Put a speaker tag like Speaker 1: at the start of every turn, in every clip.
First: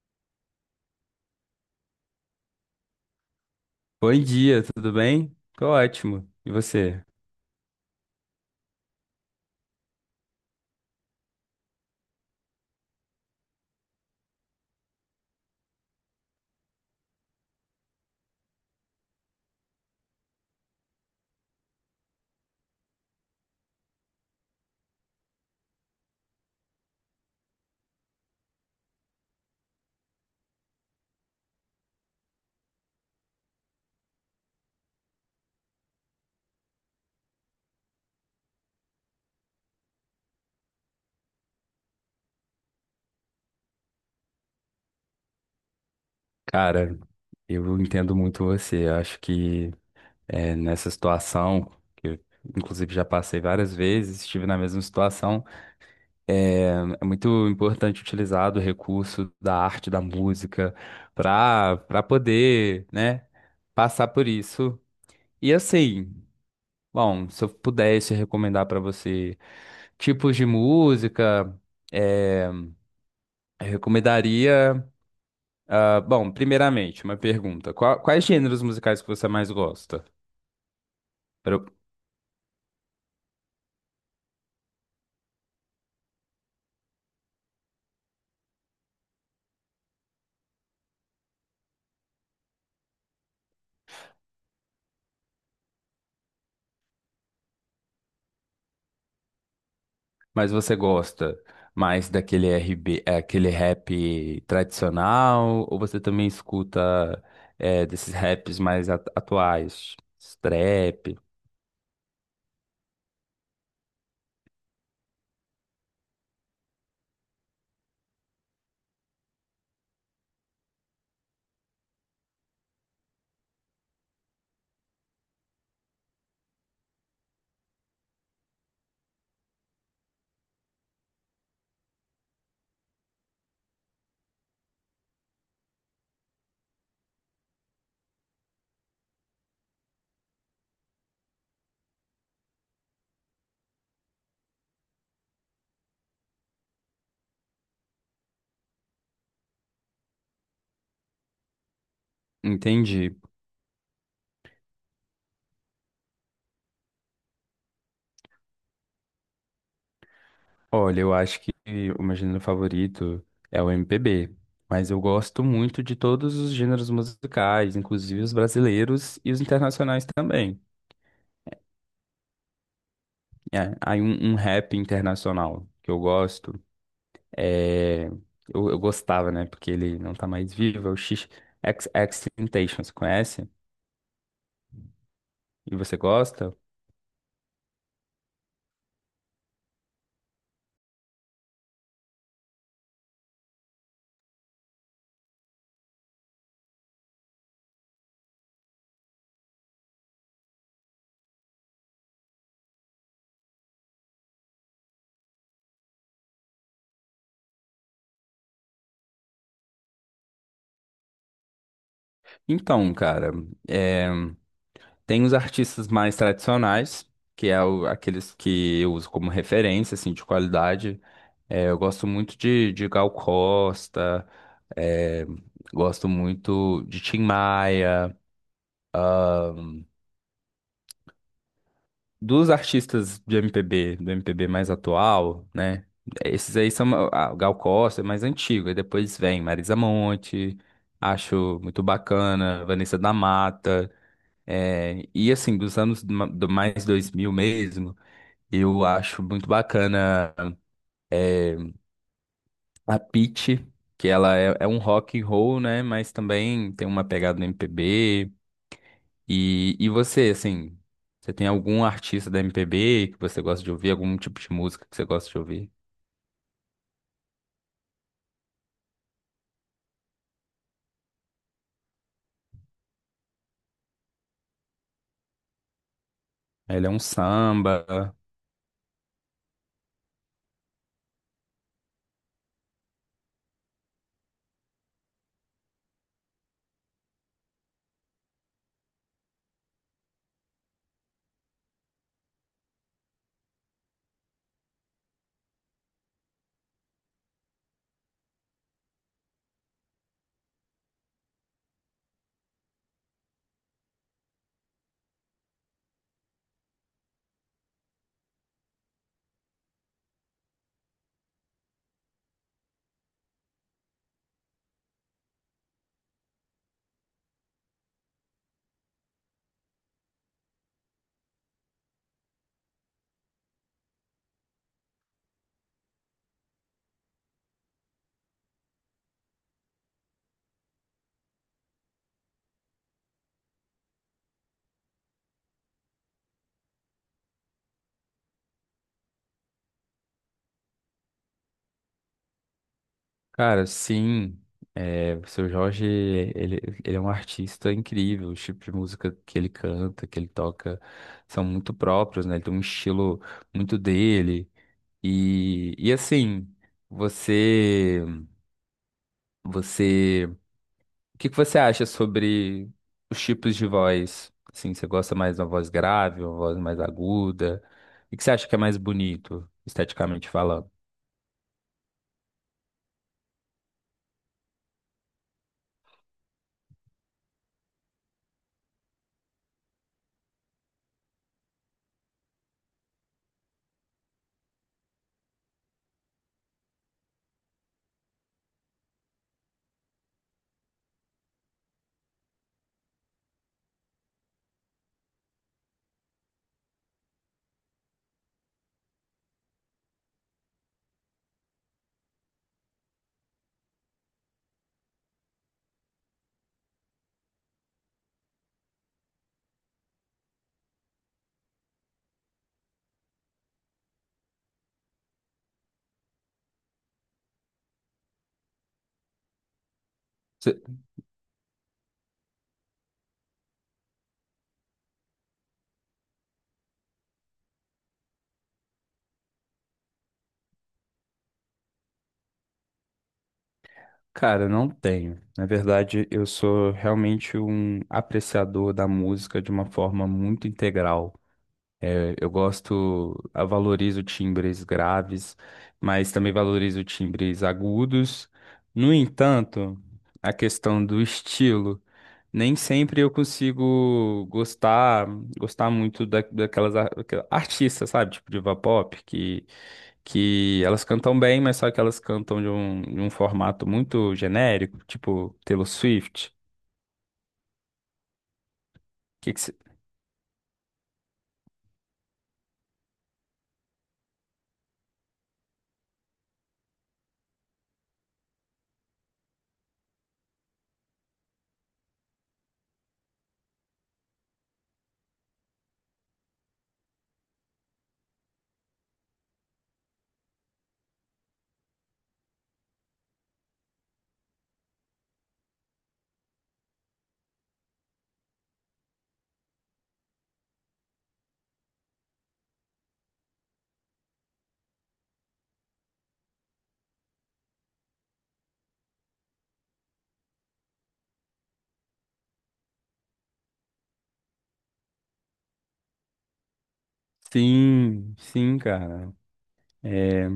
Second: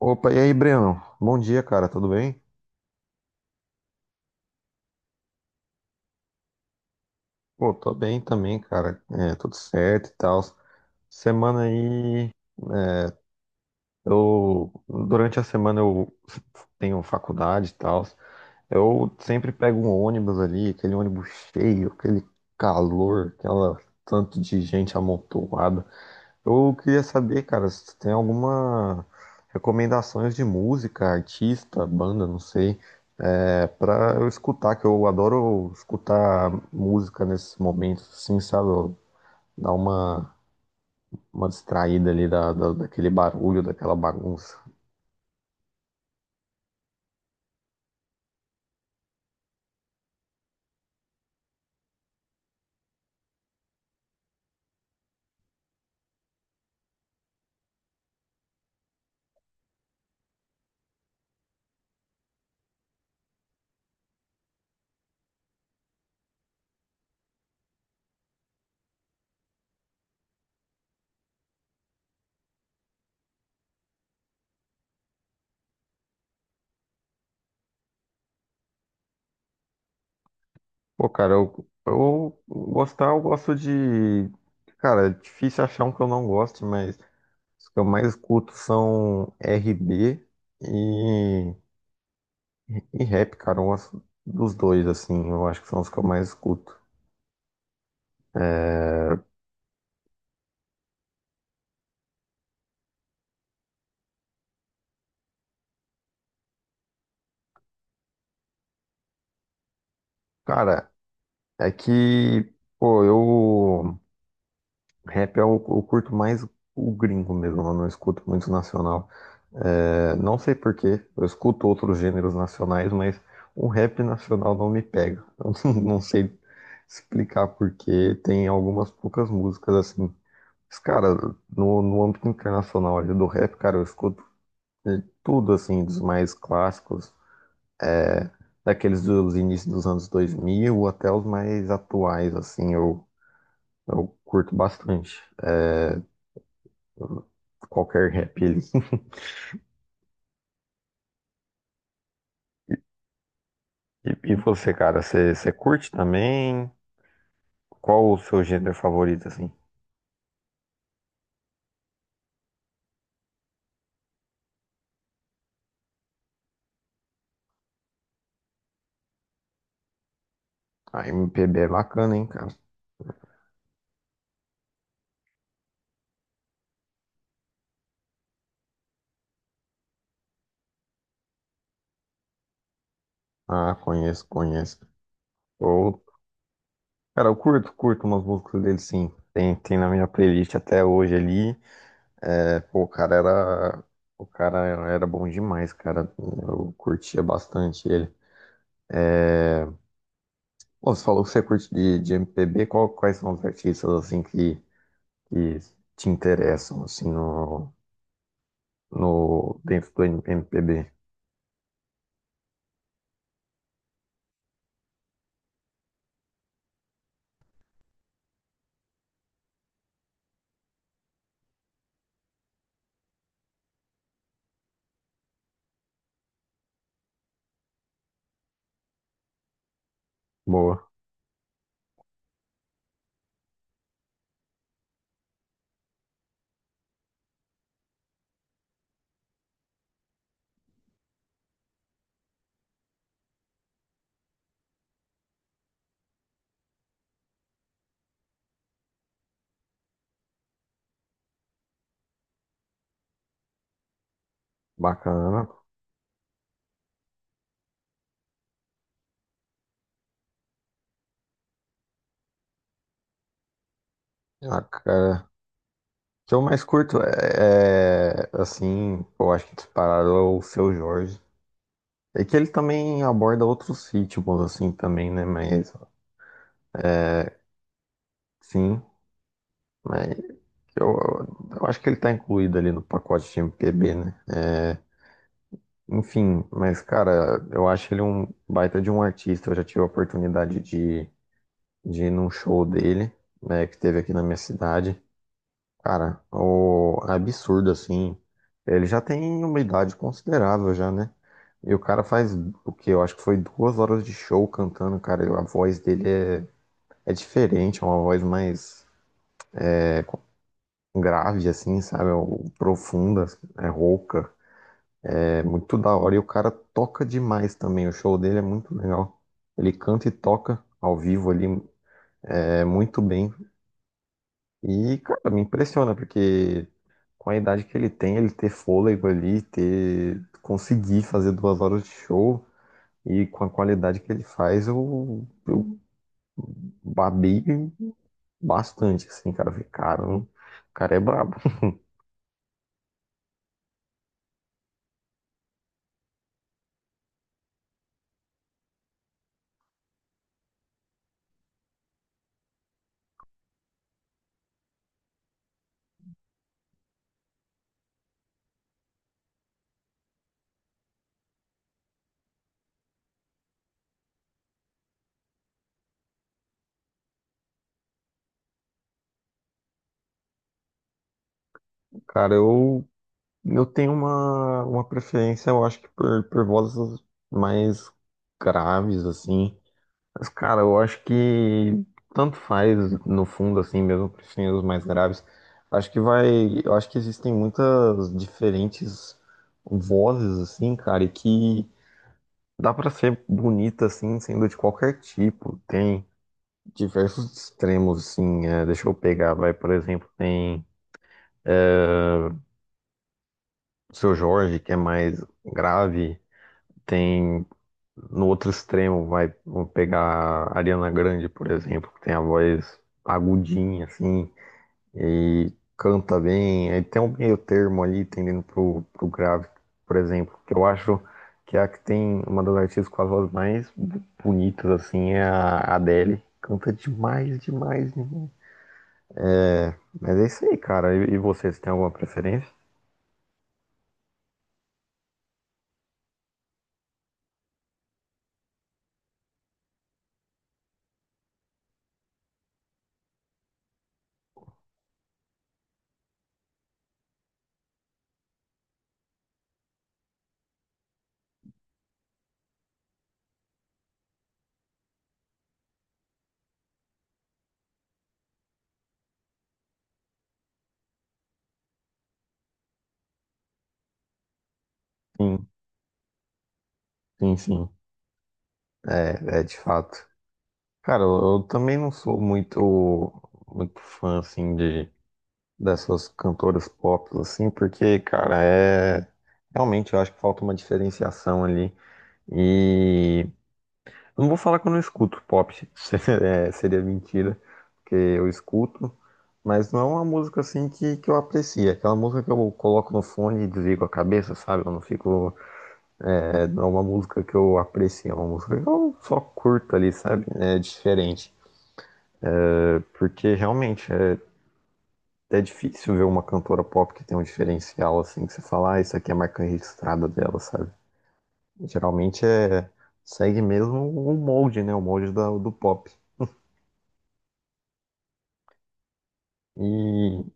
Speaker 1: Opa, e aí, Breno? Bom dia, cara, tudo bem?
Speaker 2: Bom dia, tudo bem? Tô ótimo. E você?
Speaker 1: Pô, tô bem também, cara, é, tudo certo e tal. Semana aí, eu, durante a semana eu tenho faculdade e tal. Eu sempre pego um ônibus ali, aquele ônibus cheio, aquele calor, aquela tanto de gente amontoada. Eu queria saber, cara, se tu tem alguma recomendações de música, artista, banda, não sei, é, pra eu escutar, que eu adoro escutar música nesses momentos, assim, sabe? Eu dar uma distraída ali daquele barulho, daquela bagunça.
Speaker 2: Cara, eu entendo muito você. Eu acho que nessa situação, que eu, inclusive já passei várias vezes, estive na mesma situação, é é muito importante utilizar do recurso da arte, da música, para poder, né, passar por isso. E assim, bom, se eu pudesse recomendar para você tipos de música, é, eu recomendaria. Ah, bom, primeiramente, uma pergunta. Quais gêneros musicais que você mais gosta?
Speaker 1: Pô, cara,
Speaker 2: Pro-
Speaker 1: eu gostar, eu gosto de. Cara, é difícil achar um que eu não goste, mas os que eu mais escuto são RB e. E rap, cara, dos dois, assim, eu acho que são os que eu mais escuto.
Speaker 2: Mas você gosta mais daquele RB, aquele rap tradicional, ou você também escuta desses raps mais atuais?
Speaker 1: Cara,
Speaker 2: Trap?
Speaker 1: é que, pô, eu. Rap é o, eu curto mais o gringo mesmo, eu não escuto muito nacional. É, não sei por quê, eu escuto outros gêneros nacionais, mas o rap nacional não me pega. Eu não sei explicar por quê, tem algumas poucas músicas assim. Mas, cara, no âmbito internacional ali do rap, cara, eu escuto de tudo, assim, dos mais clássicos, daqueles dos inícios dos anos 2000 até os mais atuais, assim, eu curto bastante qualquer rap ali.
Speaker 2: Entendi.
Speaker 1: E, e você, cara, você curte também? Qual o seu gênero favorito, assim?
Speaker 2: Olha, eu acho que o meu gênero favorito é o MPB, mas eu gosto muito de todos os gêneros musicais, inclusive os brasileiros e os internacionais também.
Speaker 1: A MPB é bacana, hein, cara?
Speaker 2: É, aí um rap internacional que eu gosto é. Eu gostava, né? Porque ele não tá mais vivo, é o X XXXTentacion, você conhece?
Speaker 1: Ah, conheço, conheço.
Speaker 2: E você
Speaker 1: Eu,
Speaker 2: gosta?
Speaker 1: cara, eu curto, curto umas músicas dele, sim. Tem, tem na minha playlist até hoje ali. É, pô, o cara era bom demais, cara. Eu curtia bastante ele. Bom, você falou que você curte de MPB, qual- quais são os artistas assim que te interessam assim no, no dentro do MPB?
Speaker 2: Então, cara, é, tem os artistas mais tradicionais, que é aqueles que eu uso como referência, assim, de qualidade. É, eu gosto muito de Gal Costa, é, gosto muito de Tim Maia.
Speaker 1: Boa,
Speaker 2: Dos artistas de MPB, do MPB mais atual, né? Esses aí são ah, o Gal Costa, é mais antigo. Aí depois vem Marisa Monte, acho muito bacana, Vanessa da Mata. É, e assim, dos anos do mais 2000 mesmo, eu acho muito bacana a Pitty, que ela é, é um rock and
Speaker 1: bacana.
Speaker 2: roll, né? Mas também tem uma pegada no MPB. E você, assim, você tem algum artista da MPB que você gosta de ouvir? Algum tipo de
Speaker 1: Ah,
Speaker 2: música que você
Speaker 1: cara,
Speaker 2: gosta de ouvir?
Speaker 1: o que eu mais curto é, é, assim, eu acho que disparado é o Seu Jorge. É que ele também aborda outros ritmos assim também, né? Mas
Speaker 2: Ele é um samba.
Speaker 1: sim, mas eu, eu acho que ele tá incluído ali no pacote de MPB, né? É, enfim, mas cara, eu acho ele um baita de um artista. Eu já tive a oportunidade de ir num show dele, né, que teve aqui na minha cidade. Cara, o absurdo assim. Ele já tem uma idade considerável já, né? E o cara faz o que eu acho que foi 2 horas de show cantando, cara. E a voz dele é, é diferente, é uma voz mais grave assim, sabe? É profunda, é rouca. É muito da hora e o cara toca demais também. O show dele é muito legal. Ele canta e toca ao vivo ali é, muito bem. E, cara, me impressiona, porque com a idade que ele tem, ele ter fôlego ali, ter conseguir fazer 2 horas de show e com a qualidade que ele faz, eu babei bastante, assim, cara. Eu falei, cara, o cara é brabo.
Speaker 2: Cara, sim. É, o seu Jorge, ele é um artista incrível. Os tipos de música que ele canta, que ele toca, são muito próprios, né? Ele tem um estilo muito dele. E assim, você. Você, o que que você acha sobre os tipos de voz? Assim, você gosta mais de uma voz grave, uma voz mais aguda? O que que você acha que é mais bonito, esteticamente falando?
Speaker 1: Cara, eu tenho uma preferência, eu acho que por vozes mais graves, assim. Mas, cara, eu acho que tanto faz, no fundo, assim, mesmo preferindo os mais graves. Acho que vai. Eu acho que existem muitas diferentes vozes, assim, cara, e que dá pra ser bonita, assim, sendo de qualquer tipo. Tem diversos extremos, assim. É, deixa eu pegar, vai, por exemplo, tem o Seu Jorge, que é mais grave. Tem. No outro extremo, vai, vamos pegar a Ariana Grande, por exemplo, que tem a voz agudinha, assim, e canta bem. Aí tem um meio termo ali, tendendo pro grave, por exemplo, que
Speaker 2: Cê-
Speaker 1: eu acho que é a que tem uma das artistas com as vozes mais bonitas, assim, é a Adele. Canta demais, demais, demais. Mas é isso aí, cara. E você, você tem alguma preferência?
Speaker 2: Cara, não tenho. Na verdade, eu sou realmente um apreciador da música de uma forma muito integral. É, eu gosto, eu valorizo timbres graves, mas também valorizo timbres agudos. No entanto, a questão do estilo. Nem sempre eu consigo gostar, gostar muito da, daquelas artistas, sabe? Tipo diva pop, que elas cantam bem, mas só que elas cantam de um formato muito genérico, tipo
Speaker 1: Sim,
Speaker 2: Taylor Swift.
Speaker 1: sim, sim.
Speaker 2: Que
Speaker 1: É,
Speaker 2: que
Speaker 1: é
Speaker 2: cê-
Speaker 1: de fato. Cara, eu, eu também não sou muito fã, assim, de dessas cantoras pop, assim, porque, cara, é. Realmente eu acho que falta uma diferenciação ali. E eu não vou falar que eu não escuto pop, é, seria mentira, porque eu escuto, mas não é uma música assim que eu aprecio. É aquela música que eu coloco no fone e desligo a cabeça, sabe? Eu não fico. É, não é uma música que eu aprecio, é uma música que eu só curto ali, sabe? É diferente. Porque realmente. É, é difícil ver uma cantora pop que tem um diferencial assim, que você fala, ah, isso aqui é a marca registrada dela, sabe? Geralmente é segue mesmo o molde, né? O molde do pop.
Speaker 2: Sim, sim, cara. É,
Speaker 1: E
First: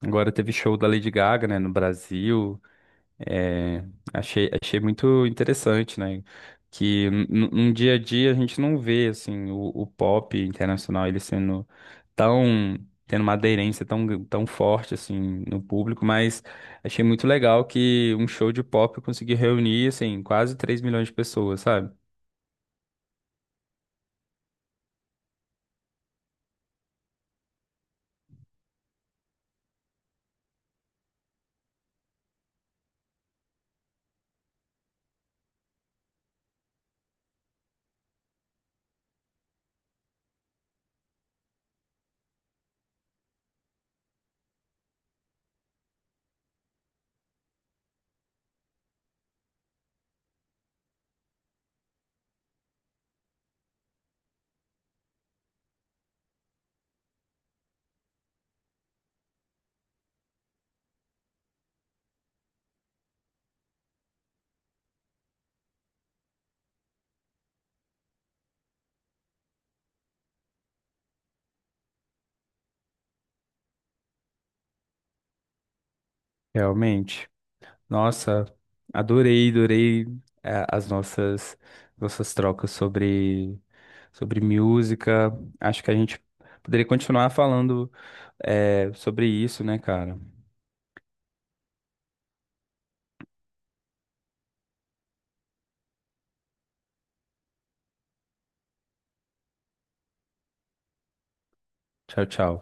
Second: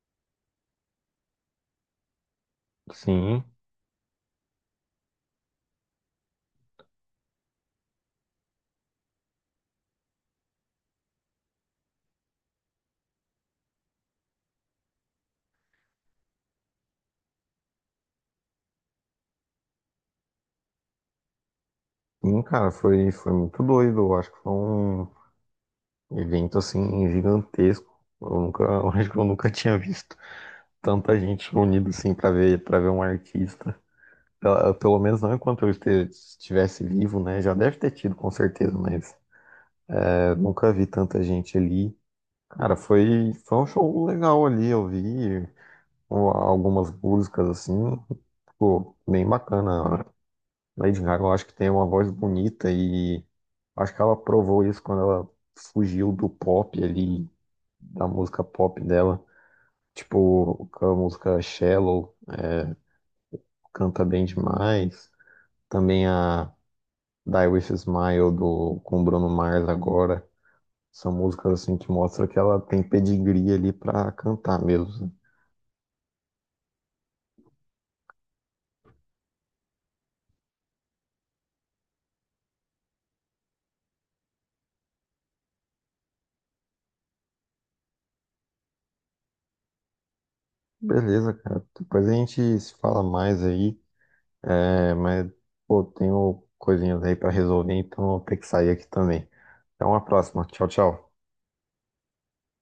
Speaker 2: agora teve show da Lady Gaga, né, no Brasil.
Speaker 1: sim,
Speaker 2: É, achei, achei muito interessante, né? Que num dia a dia a gente não vê assim o pop internacional ele sendo tão tendo uma aderência tão forte assim no público, mas achei muito legal que um show de pop conseguiu reunir assim quase 3 milhões de pessoas, sabe?
Speaker 1: sim, cara, foi, foi muito doido. Eu acho que foi um evento assim gigantesco. Eu nunca, eu acho que eu nunca tinha visto tanta gente reunida assim para ver um artista. Pelo menos não enquanto eu estivesse vivo, né? Já deve ter tido, com certeza, mas eu nunca vi tanta gente ali. Cara, foi, foi um show legal ali, eu vi algumas músicas assim, ficou bem bacana. A Lady Gaga, eu acho que tem uma voz bonita e acho que ela provou isso quando ela fugiu do pop ali, da música pop dela. Tipo, com a música Shallow canta bem demais. Também a Die With a Smile do, com o Bruno Mars agora. São músicas assim que mostram que ela tem pedigree ali pra cantar mesmo.
Speaker 2: Realmente. Nossa, adorei, adorei as nossas nossas trocas sobre música. Acho que a gente poderia continuar falando sobre isso, né, cara?
Speaker 1: Beleza, cara. Depois a gente se fala mais aí. É, mas, pô, tenho coisinhas aí pra resolver, então eu vou ter que sair aqui também. Até uma próxima. Tchau, tchau.
Speaker 2: Tchau, tchau.